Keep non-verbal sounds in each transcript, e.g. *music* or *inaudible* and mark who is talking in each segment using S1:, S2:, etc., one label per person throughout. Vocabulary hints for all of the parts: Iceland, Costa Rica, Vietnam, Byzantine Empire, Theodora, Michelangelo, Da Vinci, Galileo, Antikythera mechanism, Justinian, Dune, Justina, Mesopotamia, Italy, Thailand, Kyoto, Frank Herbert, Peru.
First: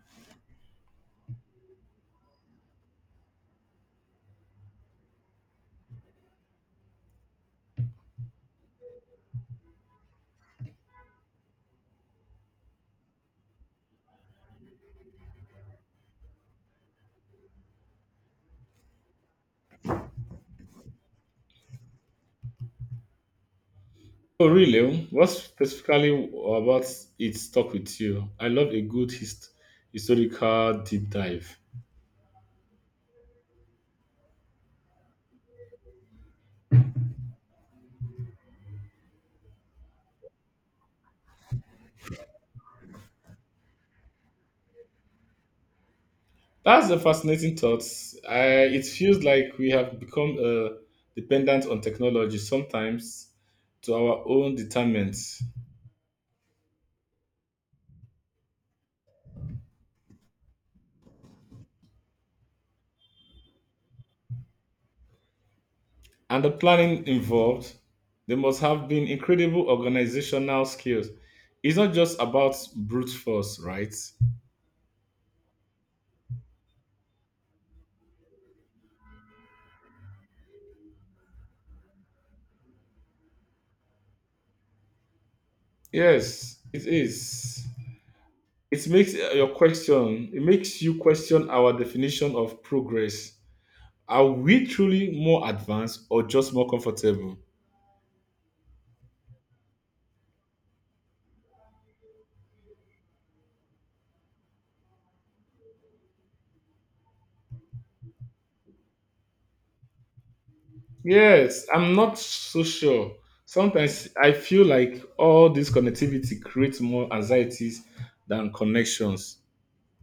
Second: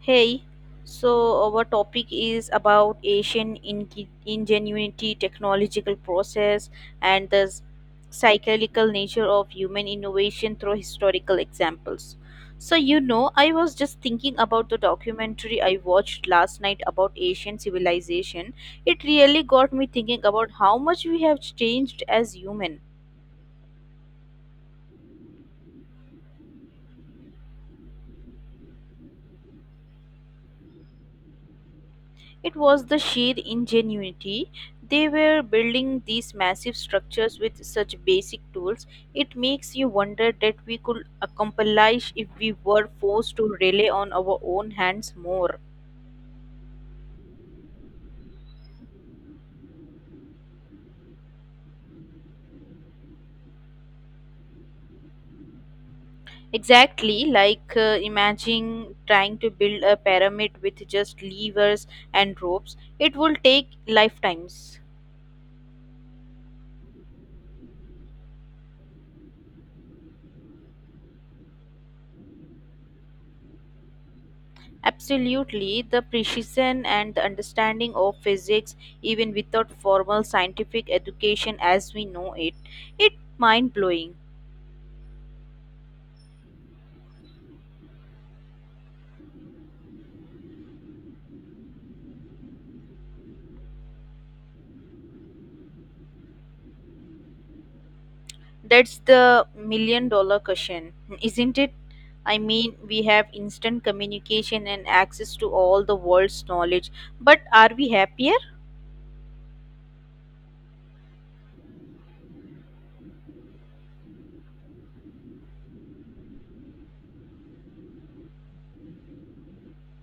S1: Hey, so our topic is about ingenuity, technological process, and cyclical nature of human innovation through historical examples. So, I was just thinking about the documentary I watched last night about Asian civilization. It really got me thinking about how much we have changed as human.
S2: Oh, really? What specifically about it stuck with you? I love a good historical deep dive.
S1: It was the sheer ingenuity. They were building these massive structures with such basic tools. It makes you wonder that we could accomplish if we were forced to rely on our own hands more.
S2: That's a fascinating thought. It feels like we have become dependent on technology sometimes to our own determinant.
S1: Exactly, like imagine trying to build a pyramid with just levers and ropes. It will take lifetimes.
S2: And the planning involved, there must have been incredible organizational skills. It's not just about brute force, right?
S1: Absolutely, the precision and the understanding of physics, even without formal scientific education as we know it, it mind blowing.
S2: Yes, it is. It makes It makes you question our definition of progress. Are we truly more advanced or just more comfortable?
S1: That's the million dollar question, isn't it? I mean, we have instant communication and access to all the world's knowledge, but are we happier?
S2: Yes, I'm not so sure. Sometimes I feel like all this connectivity creates more anxieties than connections.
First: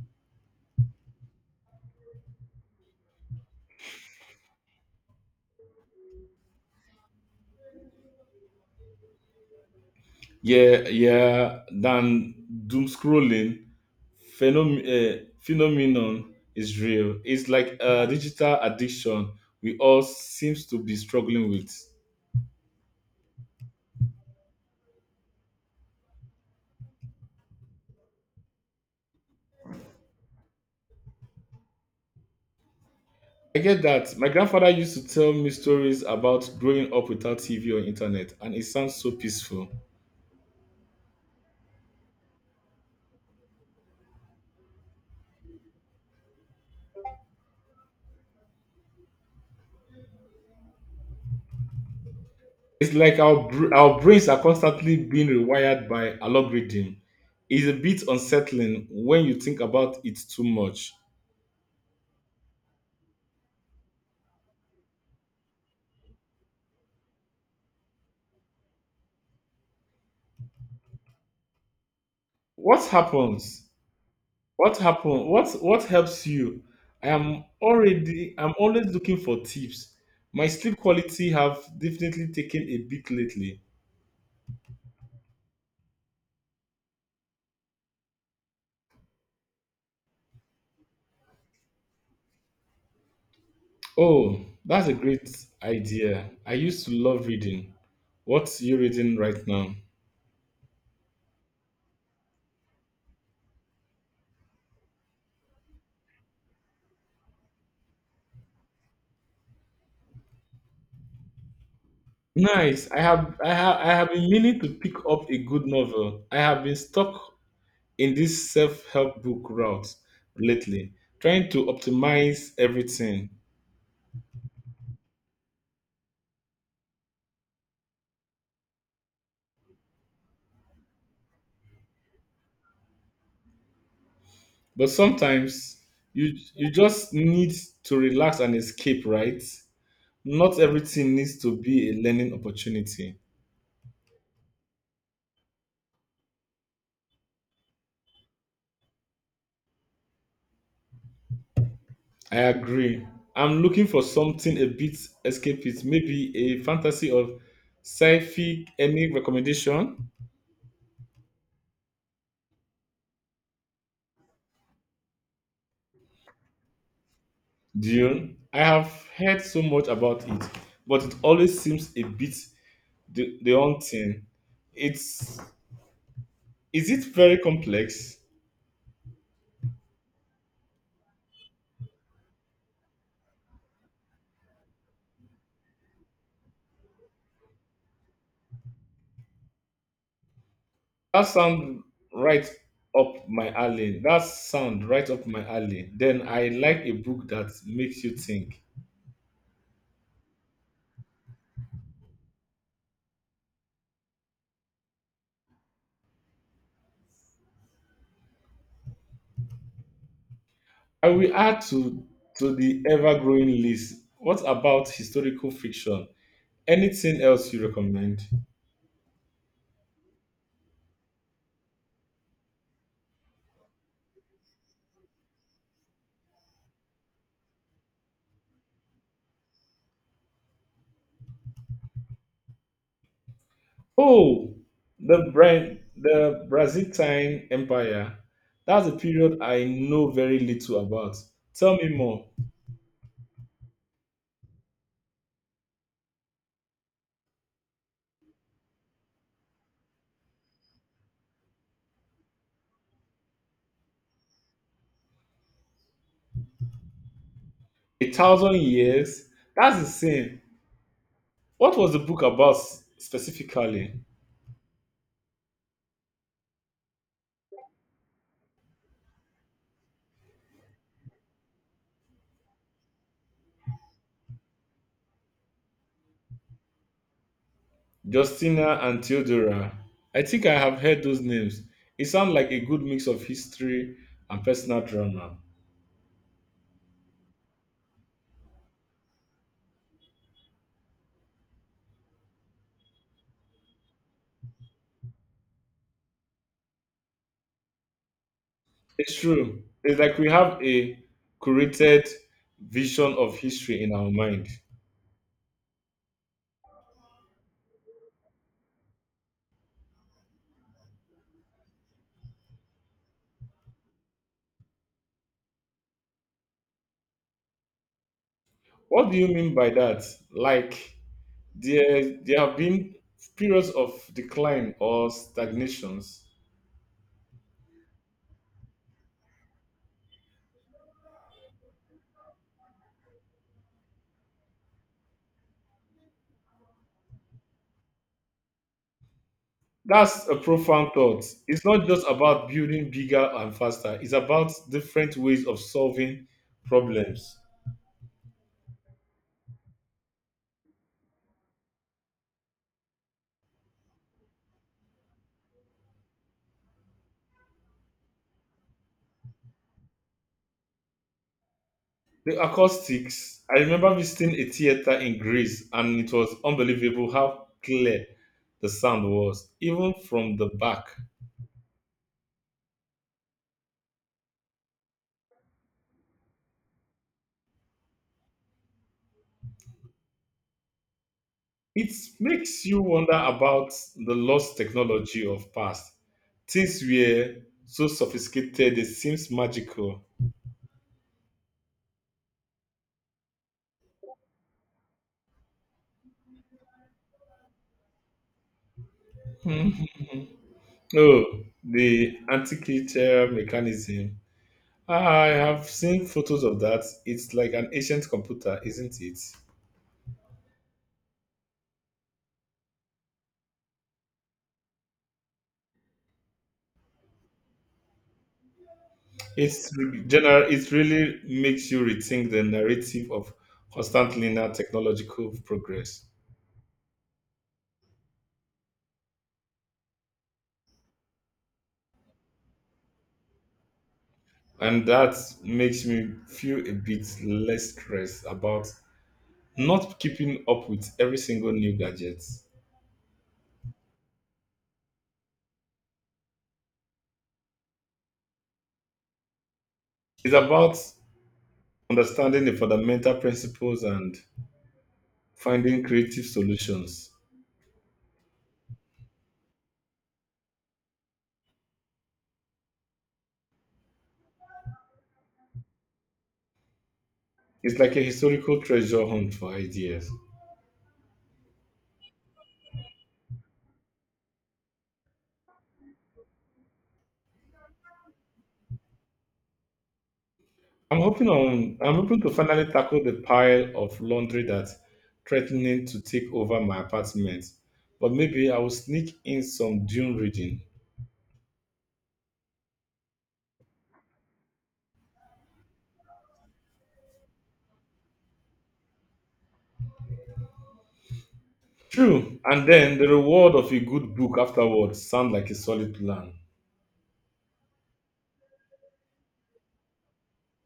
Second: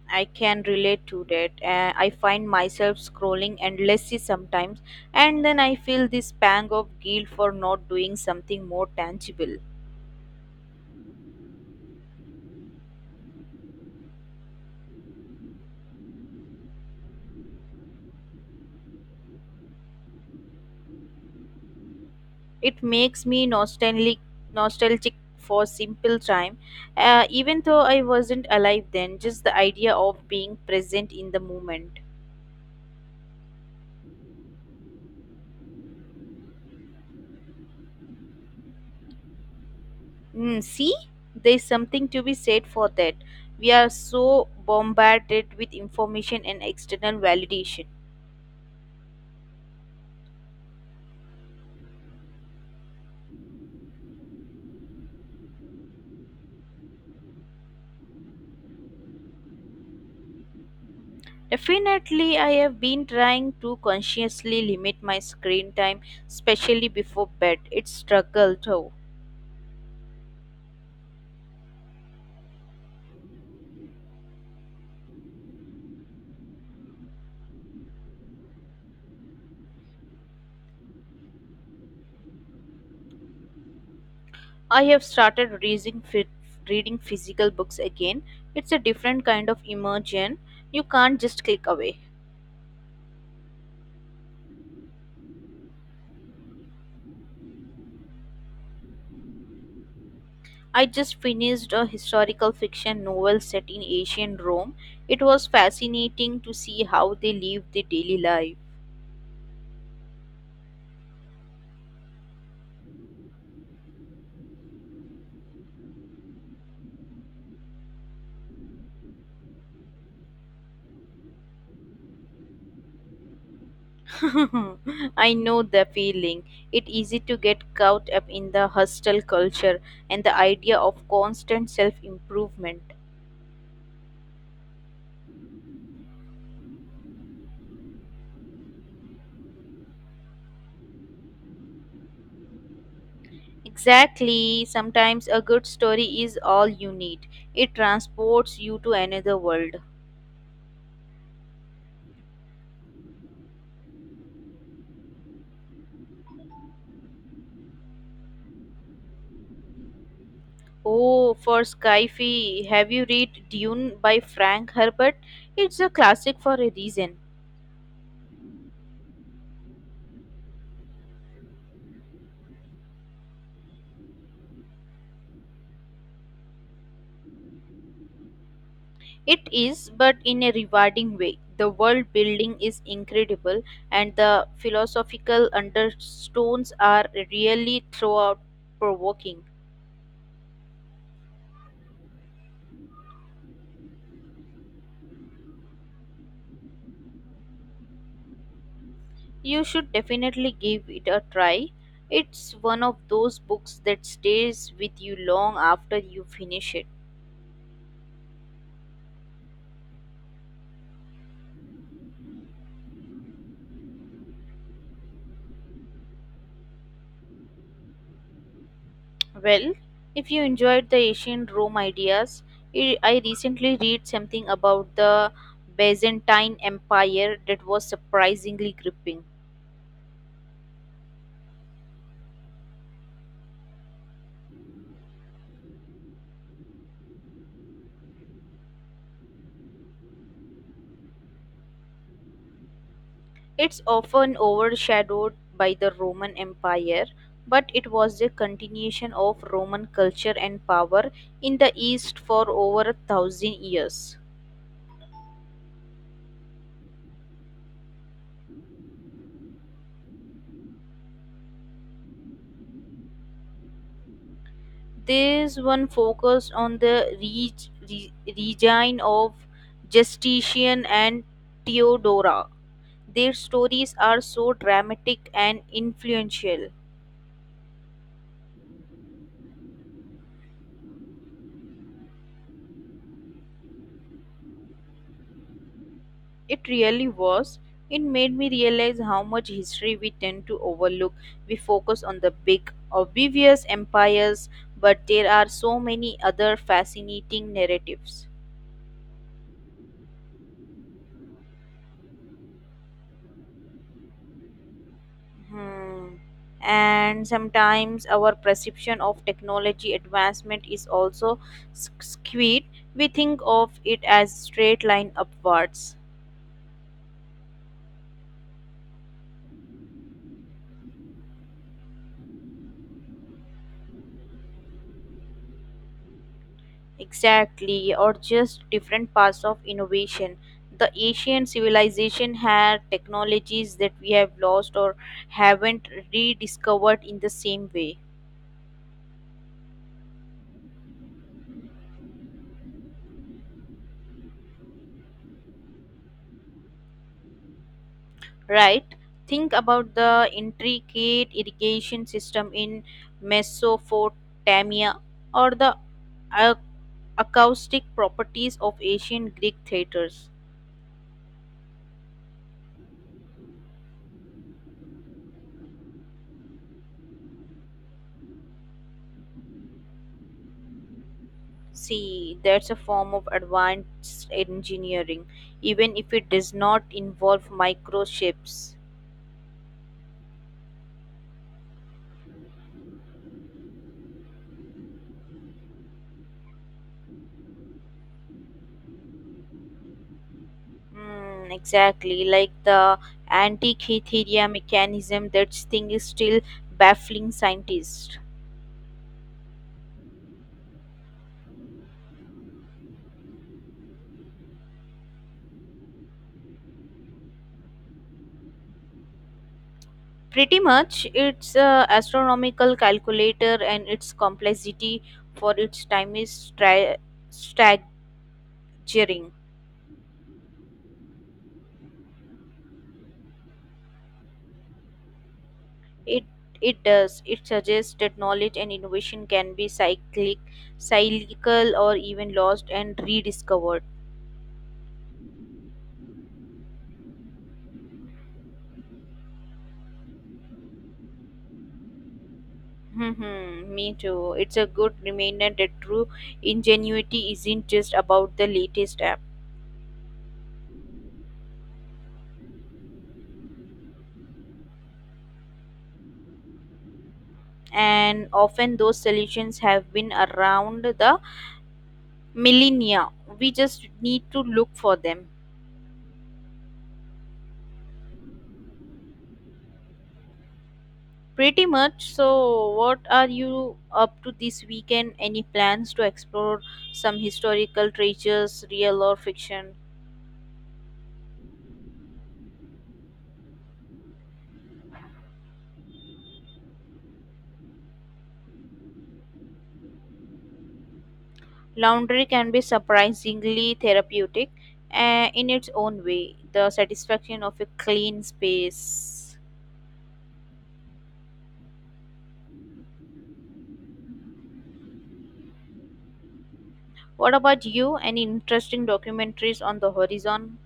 S1: I can relate to that. I find myself scrolling endlessly sometimes, and then I feel this pang of guilt for not doing something more tangible.
S2: Yeah, yeah, than doom scrolling phenomenon is real. It's like a digital addiction we all seems to be struggling with.
S1: It makes me nostalgic for simple time, even though I wasn't alive then. Just the idea of being present in the moment.
S2: I get that. My grandfather used to tell me stories about growing up without TV or internet, and it sounds so peaceful.
S1: See, there's something to be said for that. We are so bombarded with information and external validation.
S2: It's like our our brains are constantly being rewired by algorithm. It's a bit unsettling when you think about it too much.
S1: Definitely, I have been trying to consciously limit my screen time, especially before bed. It's struggle though.
S2: What happens? What happen? What helps you? I am already. I'm always looking for tips. My sleep quality have definitely taken a beat lately.
S1: I have started reading physical books again. It's a different kind of immersion. You can't just click away.
S2: Oh, that's a great idea. I used to love reading. What you reading right now?
S1: I just finished a historical fiction novel set in ancient Rome. It was fascinating to see how they lived their daily life.
S2: Nice. I have been meaning to pick up a good novel. I have been stuck in this self-help book route lately, trying to optimize everything.
S1: *laughs* I know the feeling. It's easy to get caught up in the hostile culture and the idea of constant self improvement.
S2: But sometimes you just need to relax and escape, right? Not everything needs to be a learning opportunity.
S1: Exactly. Sometimes a good story is all you need. It transports you to another world.
S2: I agree. I'm looking for something a bit escapist, maybe a fantasy or sci-fi. Any recommendation?
S1: Oh, for Skyfi, have you read Dune by Frank Herbert? It's a classic for a reason.
S2: Dune. I have heard so much about it, but it always seems a bit the haunting. It's, is it very complex?
S1: It is, but in a rewarding way. The world building is incredible, and the philosophical undertones are really throughout provoking.
S2: That sound right That sound right up my alley. Then I like a book that makes you think.
S1: You should definitely give it a try. It's one of those books that stays with you long after you finish it.
S2: I will add to the ever-growing list. What about historical fiction? Anything else you recommend?
S1: Well, if you enjoyed the ancient Rome ideas, I recently read something about the Byzantine Empire that was surprisingly gripping.
S2: Oh, the the Byzantine Empire. That's a period I know very little about. Tell me more.
S1: It's often overshadowed by the Roman Empire, but it was a continuation of Roman culture and power in the East for over a thousand years.
S2: A thousand years? That's insane. What was the book about specifically?
S1: This one focused on the regine of Justinian and Theodora. Their stories are so dramatic and influential.
S2: Justina and Theodora. I think I have heard those names. It sounds like a good mix of history and personal drama.
S1: It really was. It made me realize how much history we tend to overlook. We focus on the big, obvious empires, but there are so many other fascinating narratives.
S2: It's true. It's like we have a curated vision of history in our mind.
S1: Hmm. And sometimes our perception of technology advancement is also skewed. We think of it as straight line upwards.
S2: What do you mean by that? Like there have been periods of decline or stagnations.
S1: Exactly, or just different paths of innovation. The Asian civilization had technologies that we have lost or haven't rediscovered in the same way.
S2: That's a profound thought. It's not just about building bigger and faster. It's about different ways of solving problems.
S1: Right? Think about the intricate irrigation system in Mesopotamia or the ac- acoustic properties of ancient Greek theaters.
S2: The acoustics. I remember visiting a theater in Greece, and it was unbelievable how clear the sound was, even from the back.
S1: See, that's a form of advanced engineering, even if it does not involve microchips.
S2: It makes you wonder about the lost technology of past. Things were so sophisticated they seems magical.
S1: Exactly, like the anti-Kythera mechanism, that thing is still baffling scientists.
S2: Hmm. Oh, the antiquarian mechanism. I have seen photos of that. It's like an ancient computer, isn't it?
S1: Pretty much, its astronomical calculator and its complexity for its time is staggering.
S2: It's re- general. It really makes you rethink the narrative of constant linear technological progress,
S1: It it does. It suggests that knowledge and innovation can be cyclical, or even lost and rediscovered.
S2: and that makes me feel a bit less stressed about not keeping up with every single new gadget.
S1: Me too. It's a good reminder that true ingenuity isn't just about the latest app,
S2: It's about understanding the fundamental principles and finding creative solutions.
S1: and often those solutions have been around the millennia. We just need to look for them.
S2: It's like a historical treasure hunt for ideas.
S1: Pretty much. So, what are you up to this weekend? Any plans to explore some historical treasures, real or fiction?
S2: I'm hoping to finally tackle the pile of laundry that's threatening to take over my apartment. But maybe I will sneak in some dune reading.
S1: Laundry can be surprisingly therapeutic in its own way, the satisfaction of a clean space.
S2: True, and then the reward of a good book afterwards sounds like a solid plan.
S1: What about you? Any interesting documentaries on the horizon?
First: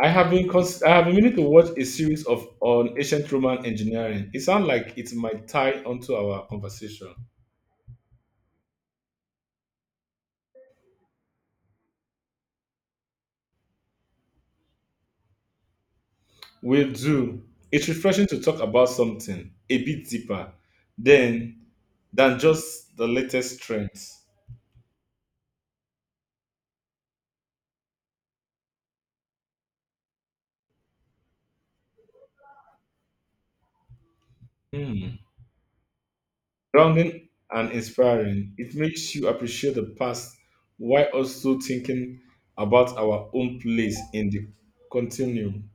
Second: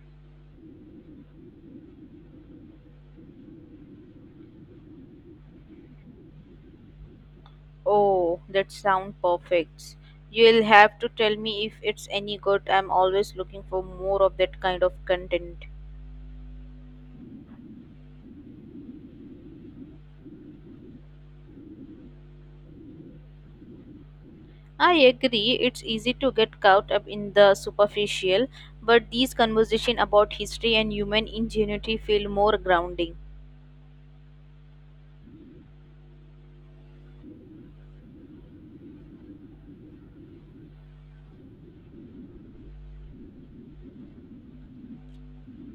S2: I have been meaning to watch a series of on ancient Roman engineering. It sounds like it might tie onto our conversation.
S1: Oh, that sounds perfect. You'll have to tell me if it's any good. I'm always looking for more of that kind of content.
S2: Will do. It's refreshing to talk about something a bit deeper than than just the latest trends.
S1: I agree, it's easy to get caught up in the superficial, but these conversations about history and human ingenuity feel more grounding.
S2: Hmm. Grounding and inspiring. It makes you appreciate the past while also thinking about our own place in the continuum.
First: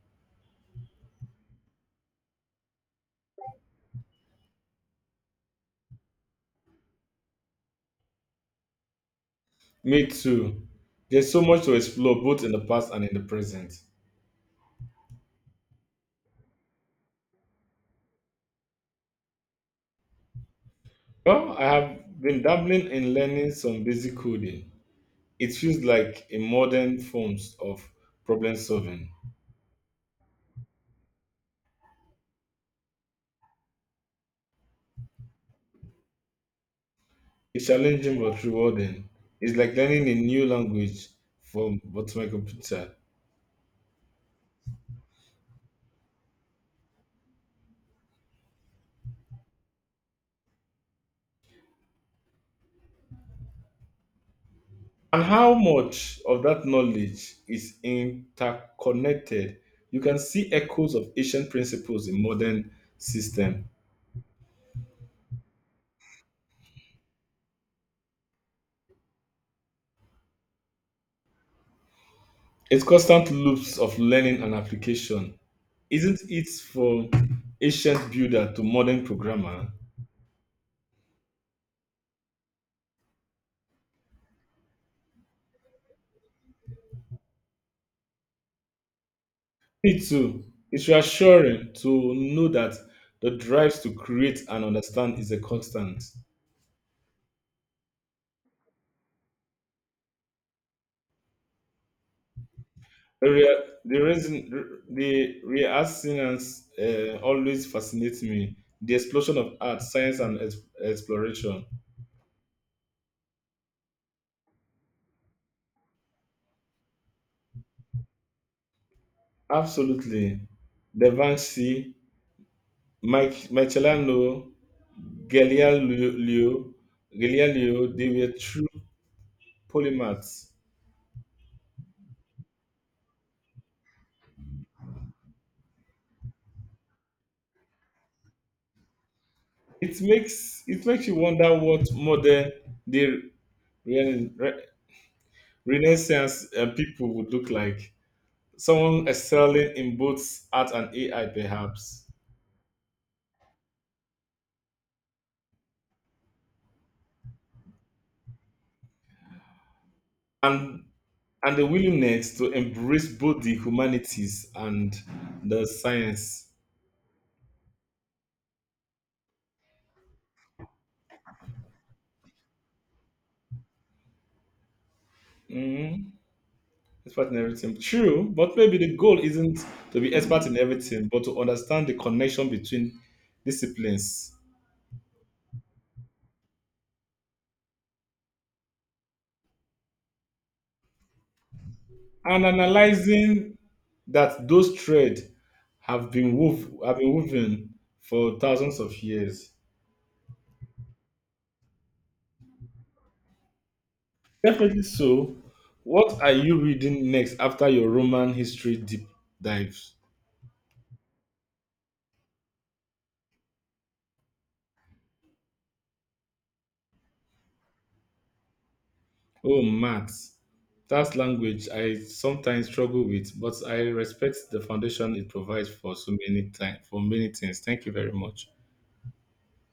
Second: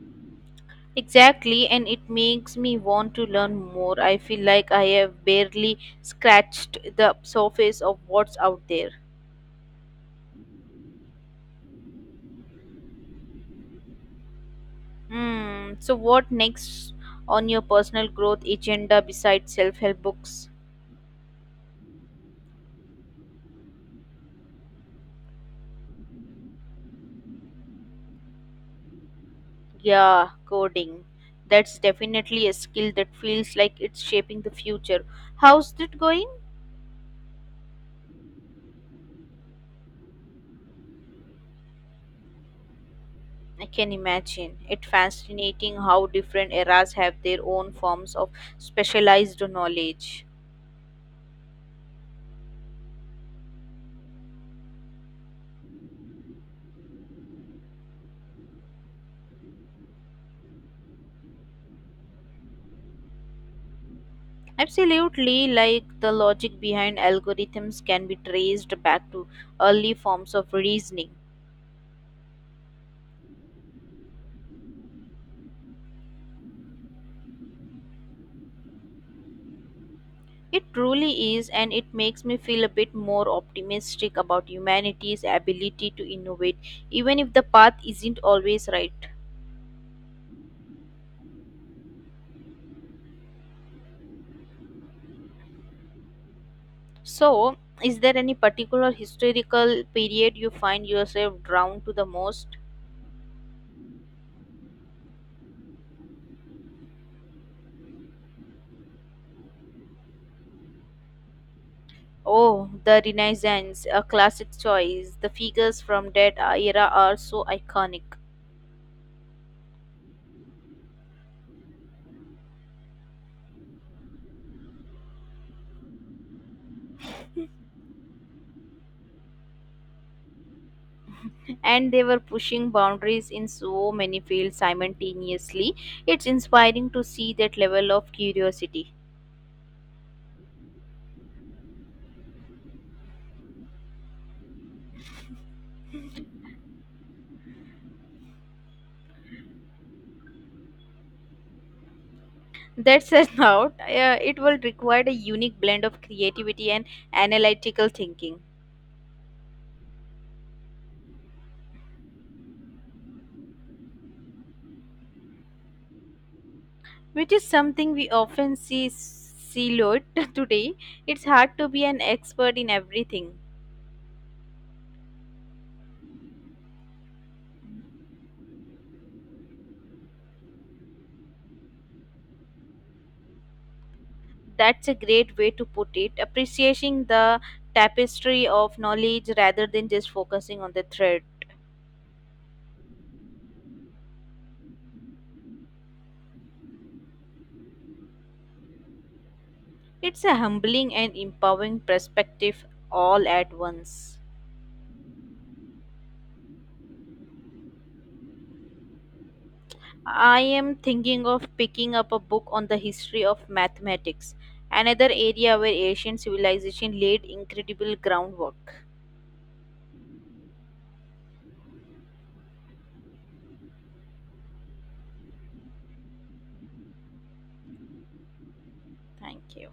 S1: Exactly, and it makes me want to learn more. I feel like I have barely scratched the surface of what's out there.
S2: Me too. There's so much to explore both in the past and in the present.
S1: Hmm, so, what next on your personal growth agenda besides self help books?
S2: Well, I have been dabbling in learning some basic coding. It feels like a modern forms of problem solving.
S1: Yeah, coding. That's definitely a skill that feels like it's shaping the future. How's it going?
S2: It's challenging but rewarding. It's like learning a new language from but my computer.
S1: I can imagine. It's fascinating how different eras have their own forms of specialized knowledge.
S2: And how much of that knowledge is interconnected? You can see echoes of ancient principles in modern system.
S1: Absolutely, like the logic behind algorithms can be traced back to early forms of reasoning.
S2: It's constant loops of learning and application. Isn't it from ancient builder to modern programmer?
S1: It truly is, and it makes me feel a bit more optimistic about humanity's ability to innovate, even if the path isn't always right.
S2: Me too. It's reassuring to know that the drives to create and understand is a constant.
S1: So, is there any particular historical period you find yourself drawn to the most?
S2: The, rea- the reassurance always fascinates me. The explosion of art, science, and exploration.
S1: Oh, the Renaissance, a classic choice. The figures from that era are so iconic.
S2: Absolutely. Da Vinci, Michelangelo, Galileo, Galileo, they were true polymaths.
S1: And they were pushing boundaries in so many fields simultaneously. It's inspiring to see that level of curiosity.
S2: It makes you wonder what modern they Renaissance people would look like, someone excelling in both art and AI, perhaps,
S1: That said, *laughs* now it will require a unique blend of creativity and analytical thinking,
S2: and and the willingness to embrace both the humanities and the science.
S1: which is something we often see siloed *laughs* today. It's hard to be an expert in everything.
S2: Mm, expert in everything, true, but maybe the goal isn't to be expert in everything, but to understand the connection between disciplines
S1: That's a great way to put it. Appreciating the tapestry of knowledge rather than just focusing on the thread.
S2: and analyzing that those threads have been woven for thousands of years.
S1: It's a humbling and empowering perspective all at once.
S2: Definitely so. What are you reading next after your Roman history deep dives?
S1: I am thinking of picking up a book on the history of mathematics, another area where ancient civilization laid incredible groundwork.
S2: Oh, maths. That's language I sometimes struggle with, but I respect the foundation it provides for so many time for many things. Thank you very much.
S1: Thank you.